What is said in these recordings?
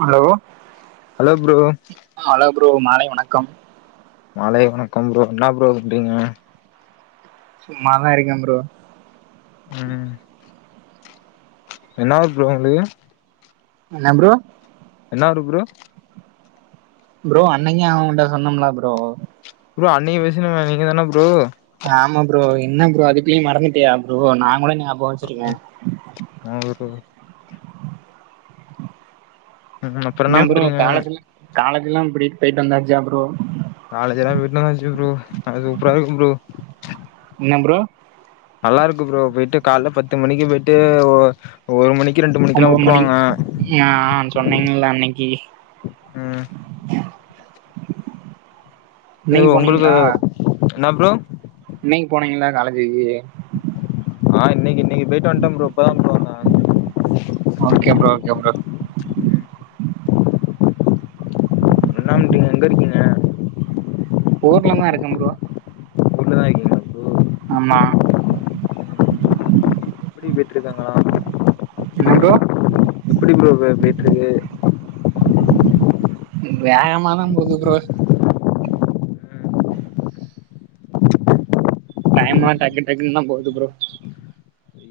Hello hello bro hello bro மாலை வணக்கம் மாலை வணக்கம் ப்ரோ என்ன ப்ரோ பண்றீங்க சும்மாதா இருக்கே ப்ரோ ம் என்ன ஒர்க் ப்ரோ உங்களுக்கு என்ன ப்ரோ என்னா ஊரு ப்ரோ ப்ரோ அன்னைக்கே அவங்கள்ட்ட சொன்னம்ல ப்ரோ ப்ரோ அன்னைக்கி பேசுனமே நீங்க தான ப்ரோ ஆமா ப்ரோ என்ன ப்ரோ அதுக்குல்லயு மறந்துட்டியா ப்ரோ நா கூட ஞா ஆமா என்ன ப்ரோ ம் அப்புற என்ன ப்ரோ பண்றீங்க காலேஜ்ல்லா காலேஜ்ல்லா எப்டி போயிட்டு வந்தாச்சா ப்ரோ காலேஜ் எல்லா போயிட்டு வந்தாச்சி ப்ரோ அது சூப்பரா இருக்கும் ப்ரோ என்ன ப்ரோ நல்லா இருக்கு ப்ரோ போயிட்டு கால்ல பத்து மணிக்கு போயிட்டு ஒ ஒரு மணிக்கு ரெண்டு மணிக்குல்லா ஒம்போது மணி வுட்ருவாங்க ஆ சொன்னீங்கல்ல அன்னிக்கி ம் இது இன்னைக்கு உங்களுக்கு என்ன ப்ரோ இன்னிக்கி போனீங்ளா காலேஜ்க்கு ஆ இன்னிக்கி இன்னிக்கி போயிட்டு வந்ட்டே ப்ரோ இப்பதா ப்ரோ வந்தே ஓகே ப்ரோ ஓகே ப்ரோ என்ன பண்றீங்க எங்க இருக்கீங்க ஊர்ல தா இருக்கே ப்ரோ ஊர்லதா இருக்கீங்களா ப்ரோ ஆமா எப்டி போய்ட்ருக்கு அங்க என்ன ப்ரோ எப்டி ப்ரோ போய் போய்ட்ருக்கு வேகமா தா போது ப்ரோ ம். டைம்மா டக்கு டக்குன்தா போகுது ப்ரோ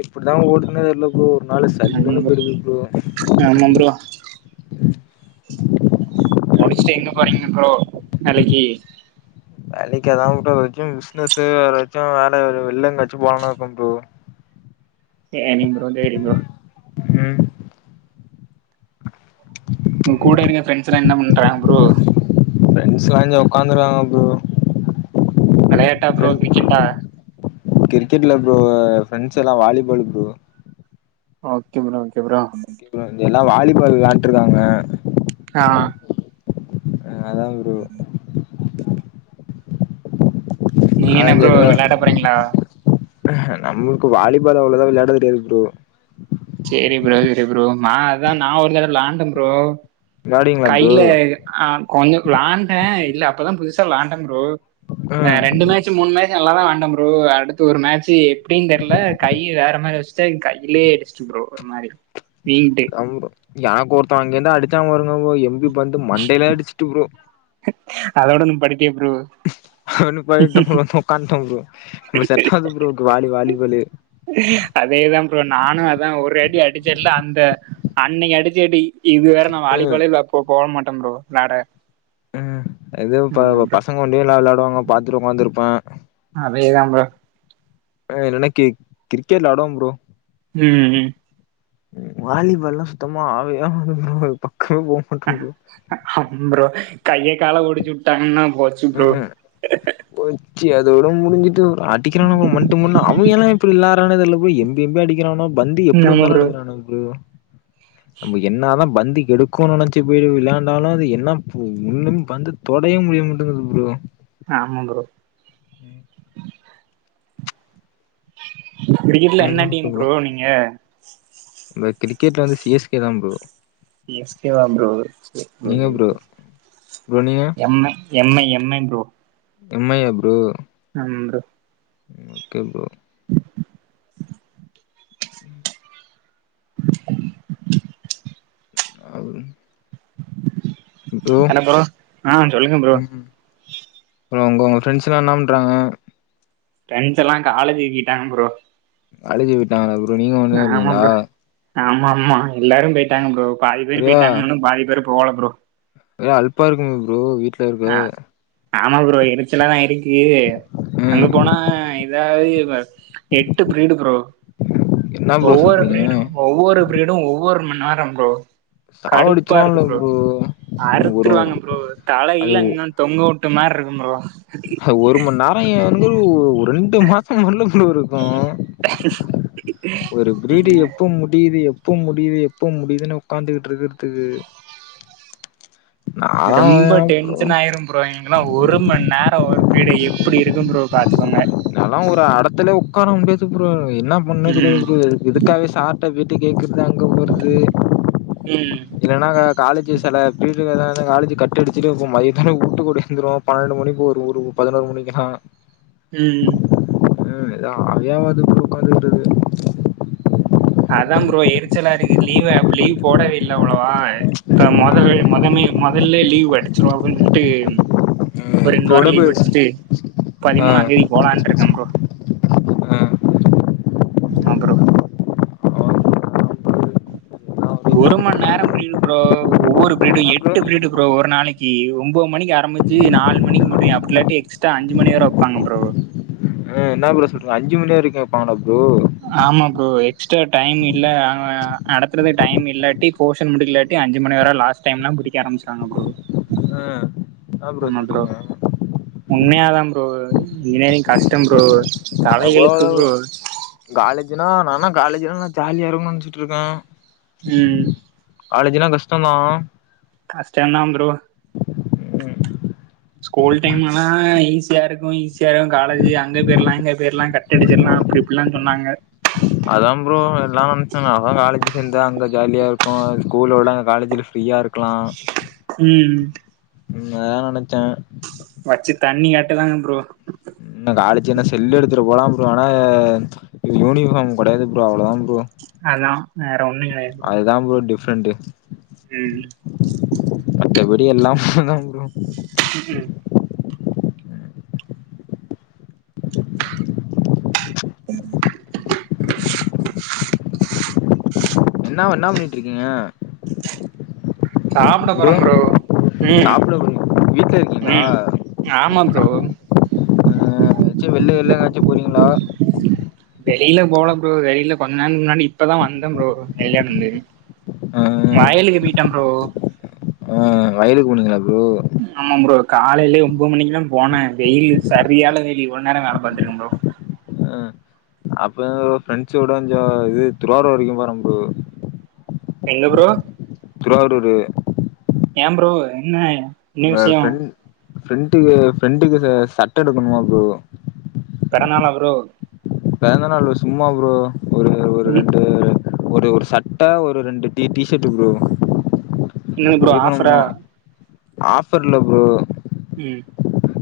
எப்டிதா ஓடுதுன்னே தெரில ப்ரோ ஒரு நாள் சல்லுன்னு போய்ருது ப்ரோ ஆமா ப்ரோ முடிச்சிட்டு எங்க போறீங்க ப்ரோ வேலைக்கி வேலைக்கி அதா ப்ரோ ஏதாச்சு பிசினஸூ வேற ஏதாச்சு வேலை வேற வெளில எங்கயாச்சு போலான்னு இருக்கே ப்ரோ சேரிங்க ப்ரோ சேரி ப்ரோ ம் உங்க கூட இருக்க ஃப்ரெண்ட்ஸ் எல்லா என்ன பண்றாங்க ப்ரோ ஃப்ரெண்ட்ஸ்லா இங்க உக்காந்துருக்காங்க ப்ரோ வெளையாட்டா ப்ரோ கிரிக்கெட்டா கிரிக்கெட் இல்ல ப்ரோ ஃப்ரெண்ட்ஸ் எல்லா volleyball bro okay bro okay bro எல்லா வாலிபால் விளாண்ட்ருக்காங்க ஆ ஆ அதா ப்ரோ நீங்க என்ன ப்ரோ வெள்ளாட போறீங்ளா ஆ ஹா நம்மளுக்கு வாலிபால் அவ்ளோ இதா விளாட தெரியாது ப்ரோ சேரி ப்ரோ சேரி ப்ரோ நா அதா நா ஒரு தடவ விளாண்ட ப்ரோ விளையாடுவீங்களா ப்ரோ? கையில ஆ கொஞ்ச வ்ளாண்டே இல்ல அப்பதா புதுசா வ்ளாண்ட ப்ரோ ஆ ம். ரெண்டு மே ட்ச்சு மூணு மேட்ச் நல்லாதா வ்ளான்ட ப்ரோ அடுத்து ஒரு மேட்சு எப்டின்னு தெரில கை வேற மாரி வெச் டே கையிலே அடிச்சிட்டு ப்ரோ ஒரு மாரி வீங்கிட்டு அம்ப்ரோ எனக்கொர்த அங்கெருந்து அடிச்சா பாருங்க ப்ரோ எம்பி பந்து மண்டைலே அடிச்சுட்டு ப்ரோ அதோட நிப்பாட்டிடியோ ப்ரோ அதோட நிப்பாட்டி ட ப்ரோ உக்காண்ட ப்ரோ நமக்கு செட்டாவாது ப்ரோ க்கு வாலி வாலிபாலு அதேதா ப்ரோ நானு அதா ஒரு அடி அடிச்சேன்ல அந்த அன்னிக்கு அடிச்ச அடி இது வர நா ம் வாலிபாலே விளா போ போவே மாட்டே ப்ரோ விளாட ம் எதுவு ஆமா ப ப்ரோ பசங்க ஒண்டியு எல்லா விளயாடுவாங்க பாத்துட்டு உக்காந்துருப்பே அதேதா ப்ரோ ஹ இல்லனா கி கிரிக்கெட் வ்ளாடுவோ ப்ரோ ம் ம் வாலிபால் லா சுத்தமா ஆவே ஆவாது ப்ரோ அது பக்கமே போமாட்ட ப்ரோ அம் ப்ரோ கைய கால ஒடிச்சுவுட்டாங்கன்னா போச்சு ப்ரோ போச்சி அதோட முடிஞ்சிட்டு அடிக்கிறானுங்க மண்டு மண்ணு அவிய்ங்க எல்லா பில்லாரானே தெர்ல ப்ரோ எம்பி எம்பி அடிக்கிறானுவ பந்து ம் எப்டி ஆமா வந்தாலு ப்ரோ எடுக்குறானுவ ப்ரோ நம்ம என்னாதா பந்து எடுக்கோனு நென்ச்சி போயி விளாண்டாலும் அது என்ன பு ஒன்னும் பந்து தொடய முடிய மாட்டங்குது ப்ரோ ஆமா ப்ரோ கிரிக்கெட்ல என்ன டீம் ப்ரோ நீங்க ப கிரிக்கெட்ல வந்து சி எஸ் கே தா ப்ரோ சி எஸ் கே வா ப்ரோ செரி ப்ரோ செரி ப்ரோ ப்ரோ நீங்க எம்ம M I M I bro M I yeah bro ஆமா ப்ரோ ஓகே ப்ரோ ராகுல் ப்ரோ ஆ சொல்லுங்க ப்ரோ ம் அப்றம் உங்கவுங்க ஃப்ரெண்ஸ்ஸெல்லா ன்னா பண்றாங்க ஃபிரெண்ட்ஸ் எல்லா காலேஜிகி கிட்டாங்க ப்ரோ காலேஜி விட்டாங்களா ப்ரோ நீங்க மட்டுதா ஆமா இருக்கீங்ளா ப்ரோ ஆமா ஆமா எல்லாரு பேயிட்டாங்க ப்ரோ பாதி பேரு ஒரே பேயிட்டானுங்க இன்னு பாதி பேரு போகல ப்ரோ ஒரே அல்பா இருக்குமே ப்ரோ வீட் அ ஆமா ப்ரோ எரிச்சலா தா இருக்கு அங்க ம் போனா இதா அ இ ப எட்டு ப்ரீடு ப்ரோ என்ன ப்ரோ ஒவ்வொரு சொல்றீங்க ப்ரீடு ஒவ்வொரு ப்ரீடு‌ ஒவ்வொரு மண் நேரோ ப்ரோ கடுப்பா சாவடிச்சலாம் இருக்கு இல்ல ப்ரோ ஒரு அறுத்துருவாங்க ப்ரோ தலயி அது தொங்கவுட்ட மார்ருக்கு ப்ரோ அ ஒரு மண் நேரோ எ வந்து ஒ ரெண் டு மாசோ மண்ணு குழு இருக்கு ஒரு பிரீடு எப்போ முடியுது எப் எப்ப முடியுது எப்ப முடியுதுன்னு உக்காந்துகிட்டு ருக்கிறதுக்கு நாலா ரொம்ப [unintelligible] ப்ரோ டென்ஷன் ஆயிரும் ப்ரோ இங்கெல்லா ஒரு மண் நேரோ ஒரு பிரீடு எப்டி இருக்கும் ப்ரோ பாத்துக்கோங்க நாலா ஒரு அடத்துலே உக்கார முடியாது ப்ரோ என்னா பண்ணே தெரியாது ம் ப்ரோ இதுக்காகவே சார்ட்ட பேயிட்டு கேக்றது அங்க போறது ம் இல்லன்னா க காலேஜ் செல பீரீடுகள காலேஜ் கட் அடிச்சிட்டுருப்போ மதியங்கனமே வூட்டுக்கு ஓடி வந்துருவோ பன்னெண்டு மணிக்கு ஒரு ஒரு பதினோரு மணிக்குலா ம் ம் ம் ஏது ஆவே ஆவாது உக்காந்துட்ருக் அதாம் ப்ரோ எரிச்சலா இருக்கு லீவ் அப் லீவ் போடவேல்ல அவ்ளவா த மொதவே ம் மொதமே மொதல்லே லீவ் அடிச்சிருவா அப்டின் சொல்ட்டு ம் ஒ இப்ப ரெண்டு வாரோ கூட லீவ் போய் அடிச்சிட்டு ஆ பதிமூனாந் தேதி போலான்னு இருக்கே ப்ரோ ஆ. மா ப்ரோ [inaudible] ஒரு மண் நேரோ பிரீடு ப்ரோ ஒவ்வொரு பிரீடு ப்ரோ எட்டு பிரீடு ப்ரோ ஒரு நாளைக்கு ஒம்போது மணிக்கு ஆரம்பிச் சி நால் மணிக்கி முடியு அப்டி இல்லாட்டி எக்ஸ்ட்ரா அஞ்சி மணி வர வப்பாங்க ப்ரோ அ என்ன ப்ரோ சொல்ற அஞ்சி மணி வரைக்கு வப்பாங்களா ப்ரோ ஆமா ப்ரோ எக்ஸ்ட்ரா டைம் இல்ல அ நடத்துறத டைம் இல்லாட்டி போர்ஷன் முடிக்கலாட் டி அஞ்சு மணி வர லாஸ்ட் டைம்லா புடிக்க ஆரம்ச்சுட்டாங்க ப்ரோ அ ஆமா ப்ரோ உண்மையாதா ப்ரோ இஞ்ஜினியரிங் கஷ்டம் ப்ரோ அட தலையெழுத்து ப்ரோ [unintelligible] காலேஜ்னா நானா காலேஜ்ன்னா ஜாலியா இருக்குன் நெனச்ட்டுருக்கே ம் காலேஜ்னா கஷ்டந்தா கஷ்டந்தா ப்ரோ ம் ஸ்கூல் டைம் ஆனா ஈஸியா இருக்கு ஈஸியா இருக்கு காலேஜ் அங்க போயர்லா இங்க போயர்லா கட் டடிச்சர்லா அப்டி இப்டிலா சொன்னாங்க அதாம் ப்ரோ எல்லா நெனச்சோங்க அதா காலேஜ் சேர்ந்தா அங்க ஜாலியா இருக்கு ஸ்கூலோட காலேஜ்ல ஃப்ரீயாயிருக்கலா ம் ம் உண்மதா நெனச்சே வச்சு தண்ணி காட்டுதாங்க ப்ரோ என்னா காலேஜ்ன்னா செல்லு எடுத்துட்டு போலாம் ப்ரோ ஆனா யூனிஃபார்ம் கெடையாது ப்ரோ அவ்ளோதா ப்ரோ அதா வேற ஒன்னு கெடையாது அதுதா ப்ரோ டிஃப்ரண்ட்டு ம் மத்தபடி எல்லா [unintelligible] ப்ரோ ம் ம் [inaudible] என்னா என்னா பண்ணிட்டுருக்கீங்க சாப்ட போறம் ப்ரோ ம் சாப்ட போறிங் வீட்ல இருக்கீங்ளா ம் ஆமா என்ன ப்ரோ சாப் ஆ ச்சு வெள்ள வெள்ள எங்காச்சு போறீங்ளா வெளில போல ப்ரோ வெளில கொஞ்ச நேரொ முன்னாடி இப்பதா வந்தெ ப்ரோ வெளியானந்து ஆ வயலுக்கு பேய்ட்டம் ப்ரோ. அ வயலுக் போனிங்களா ப்ரோ? ம் ஆமாம் ப்ரோ காலைலியே ஒம்போது மணிக்கிலாம் போனே வெயிலு சரியால வெயிலு இவ்ள் நேரோ வேல பாத்துருக்க ப்ரோ. அ அப்பதா ப்ரோ ஃப்ரெண்ட்ஸோட கொஞ்சோ இது திருவாரூர் வரைக்கும் போற ப்ரோ. எங்க ப்ரோ? திருவாடூரு. ஏ ப்ரோ என்ன? அங்க விஷயோ ஃப்ரெண் ஃப்ரெண்ட்டுக்கு ஃப்ரெண்டுக்கு ச சட்ட எடுக்கணுமா ப்ரோ. பெறநாளா ப்ரோ? பெறந்தநாள் ல்ல சும்மா ப்ரோ ஒரு ஒரு ம் ரெண்டு ரெ ஒரு ஒரு சட்ட ஒரு ரெண்டு டீ டீ ஷெர்ட்டு ப்ரோ என்னது ப்ரோ எடுக்கலான் ஆஃபரா போணோ. ஆஃபர் இல்ல ப்ரோ. ம்.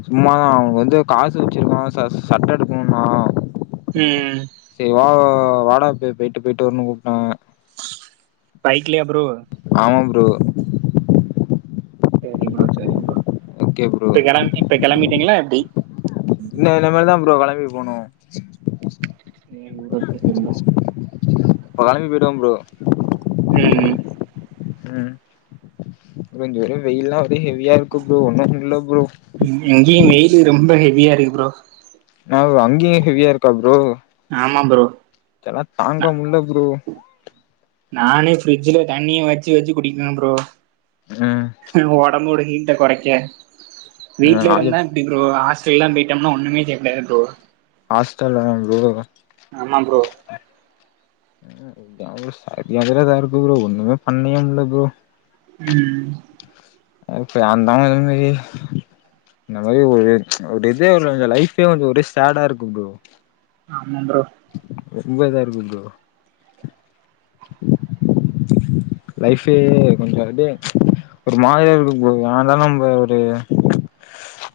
சும்மாதா அவுனுக்கு வந்து காசு வெச்சிருக்கானா ச சட்ட எடுக்குணுன்னா ம் ம். சேரி வா வாடா போய் போயிட்டு போயிட்டு வர்ணு கூப்ட்டே. பைக்லியா ப்ரோ? ஆமாம் ப்ரோ. சேரி ப்ரோ செரி ப்ரோ. ஓகே ப்ரோ இப்ப கெளம் இப்ப கெளம்பிட்டீங்களா எப்டி? இல்ல இன்னமேல்தா ப்ரோ கெளம்பி போணு. சேரி ப்ரோ சேரி ப்ரோ. இப்ப கெளம்பி போய்டுவ ப்ரோ. ம் ம். அ ப்ரோ இங்க ஒரே வெயில்லா ஒரே ஹெவியா இருக்கு ப்ரோ ஒன்னு முட்ல ப்ரோ. ம் இங்கியு வெயிலு ரொம்ப ஹெவியா இருகு ப்ரோ. நவ் அங்கியு ஹெவியா இருக்கா ப்ரோ ஆமா ப்ரோ இதல்லா தாங்க முல்ல ப்ரோ. நானே ஃபிரிட்ஜ்ல தண்ணிய வெச்சு வெச்சு குடிப்பே ப்ரோ. ம் ஒடம்போட ஹீட்ட கொறைக்க. வீட்ல ராஜ இருந்தா ப்டி ப்ரோ ஹாஸ்டல்லா போய்ட்டம்னா ஒன்னுமே செய்ய முடியாது ப்ரோ. ஹாஸ்டல்லாயா ப்ரோ? ஆமா ப்ரோ. ம் [unintelligible] இதாருக்கு ப்ரோ ஒன்னுமே பண்ணியே முல்ல ப்ரோ. ம். அது இப்ப ஏந்தா [unintelligible] வெயிலு. இந்த மாரி ஒருத் ஒரு இதே ஒரு இந்த லைஃபே வந்து ஒரே சேடா இருக்கு ப்ரோ. ஆமா ப்ரோ. ரொம்ப இதாருக்கு ப்ரோ. லைஃபே கொஞ்சோ ஒரு அப்டியே ஒரு மாதிரியா இருக்குது ப்ரோ ஏண்டா நம்ப ஒரு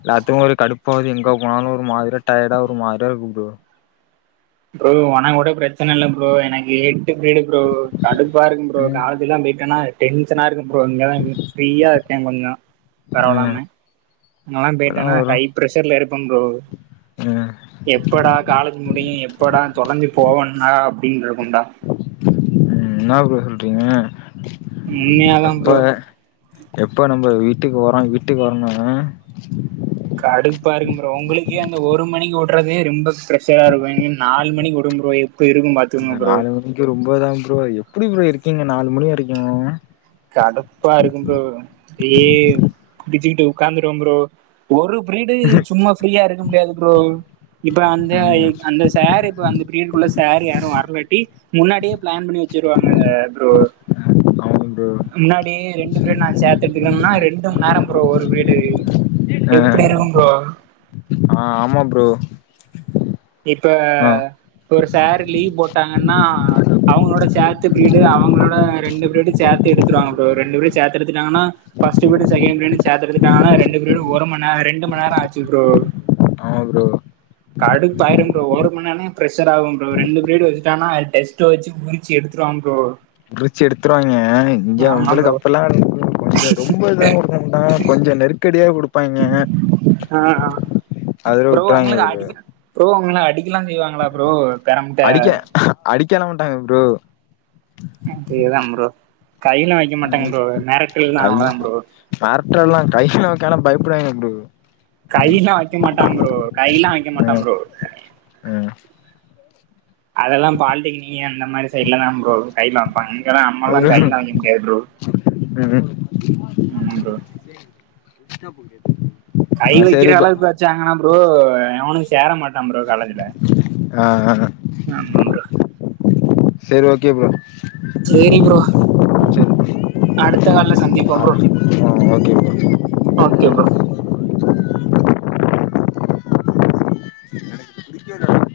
எல்லாத்துக்கு ஒரே கடுப்பாவுது எங்க போனாலு ஒரு மாதிரியா டயடா ஒரு மாதிரியா இருக்கு ப்ரோ. ப்ரோ ஒனகு கோட பிரச்சன இல்ல ப்ரோ எனக்கு எட்டு பிரீடு ப்ரோ. கடுப்பா இருக்கும் ப்ரோ ம் காலேஜ் எல்லா போய்ட்டனா டென்ஷனா இருக்கு ப்ரோ இங்கதா [unintelligible] ஃப்ரீயாருக்கே கொஞ்சோ. ம் பரவால்லாம அங்கல்லா இப்பல்லா போய்ட்டனா வரு ஹை பிரஷர்ல இருப்பம் ப்ரோ. ம் எப்படா காலேஜ் முடியு எப்படா தொலைஞ்சு போவன்னா அப்டின் இருக்குன்டா. ம் என்னா ப்ரோ சொல்றீங்க உண்மையாதா அப்ப ப்ரோ எப்போ நம்ம வீட்டுக்கு வரோ வீட்டுக்கு வரன்னாங்க கடுப்பா இருக்கும் ப்ரோ ஒங்களுக்கே அங்க ஒரு மணிக்கு வுட்றதே ரெம்ப ப்ரெஷரா இருக்கு இங்க நாலு மணிக்கு வுடும்ப்ரோ இப் இங்க நாலு மணிக்கு ரொம்பதா ப்ரோ எப்டி ப்ரோ இருக்கீங்க நாலு மணி வரைக்கு கடுப்பா இருக்கும் ப்ரோ எ புடுச்சுகிட்டு உக்காந்துருவேம் ப்ரோ ஒரு ப்ரீடு சும்மா ஃப்ரீயா இருக்க முடியாது ப்ரோ இப்ப அந்த ம் எக் அந்த சாரு இப்ப அந்த பிரீயடுகுள்ளச் சார் யாரு வர்லாட்டி முன்னாடியேப் பிளான் பண்ணி வச்சுருவாங்க ப்ரோ [unintelligible] முன்னாடியே ரெண்டு பீரியட் நா சேத்து எடுத்துகிரன்னா ரெண்டு மண் நேரம் ப்ரோ ஒரு பீரியடு அ எப்படி இருக்கும் ப்ரோ ஆமா ப்ரோ இப்ப ஆ ஒரு சாரு லீவு போட்டாங்கன்னா அவுங்ளோட சேத்து பிரீடு அவங்ளோட ரெண்டு ப்ரீடு சேத்து எடுத்துருவாங்க ப்ரோ ரெண்டு பேரு சேத்து எடுத்துட்டாங்கனா ஃபஸ்ட்டு பிரீடு செகண்ட் பிரீடு சேத்து எடுத்துட்டாங்கனா ரெண்டு ப்ரீடு ஒரு மண் நே ரெண்டு மண் நேரோ ஆச்சு ப்ரோ ம் கடுப் பாயிரும் ப்ரோ ஒரு மண் நேனே பிரஷராகும் ப்ரோ ரெண்டு பிரீடு வச்சுட்டானா டெஸ்ட்டு வச்சி வுரிச்சி எடுத்துருவாம் ப்ரோ உருச்சி எடுத்துருவாய்ங்க இங்க ஆமா அவ்ளக்கு ப்ரோ அப்பலா [unintelligible] கொஞ்சோ ரொம்ப இதாங் குடுக்க மாட்டாங்க கொஞ்சோ நெருக்கடியா குடுப் ப்பாய்ங்கங்க ஆ அதுல ப்ரோ வுட்றாய்ங்க உங்களுக்கு ப்ரோ அடிக்க ப்ரோ உங்ள அடிக்கலாஞ் செய்வாங்களா ப்ரோ பெறம்த்தே அடிக்கலாம் மாட்டாங்க ப்ரோ அப்பியேதாம் ப்ரோ கைலா வெக்க மாட்டாங்க ப்ரோ மெரட்டல்தா அவ்ளதாம் ப்ரோ மெரட்ரல்லாங் கைலா வெக்கலாப் பயப்டுவாய்ங்க ப்ரோ கைலா வக்க மாட்டாம் ப்ரோ கைலா வக்க மாட்டாம் ம் ப்ரோ ம் அதல்லாம் பால்டெக்னிகு அந்த மாரி சைட்லதாம் ப்ரோ கைலா வப்பாங்க இங்கதா ஒரு நம்மலாங் கைலா வக்க முடியாது ப்ரோ ஆமாம் ப்ரோ ம் கை ஆ வைக்கிற சேரி ப்ரோ அளவுக்கு வச்சாங்கனா ப்ரோ எவனு சேர மாட் னம் ப்ரோ காலேஜ்ல ஆமாம் ப்ரோ செரி ஓகே ப்ரோ சேரி ப்ரோ சேரி அடுத்த கால்ல சந்திப்போம் ப்ரோ ஆ ஓகே ப்ரோ ஓகே ப்ரோ [unintelligible]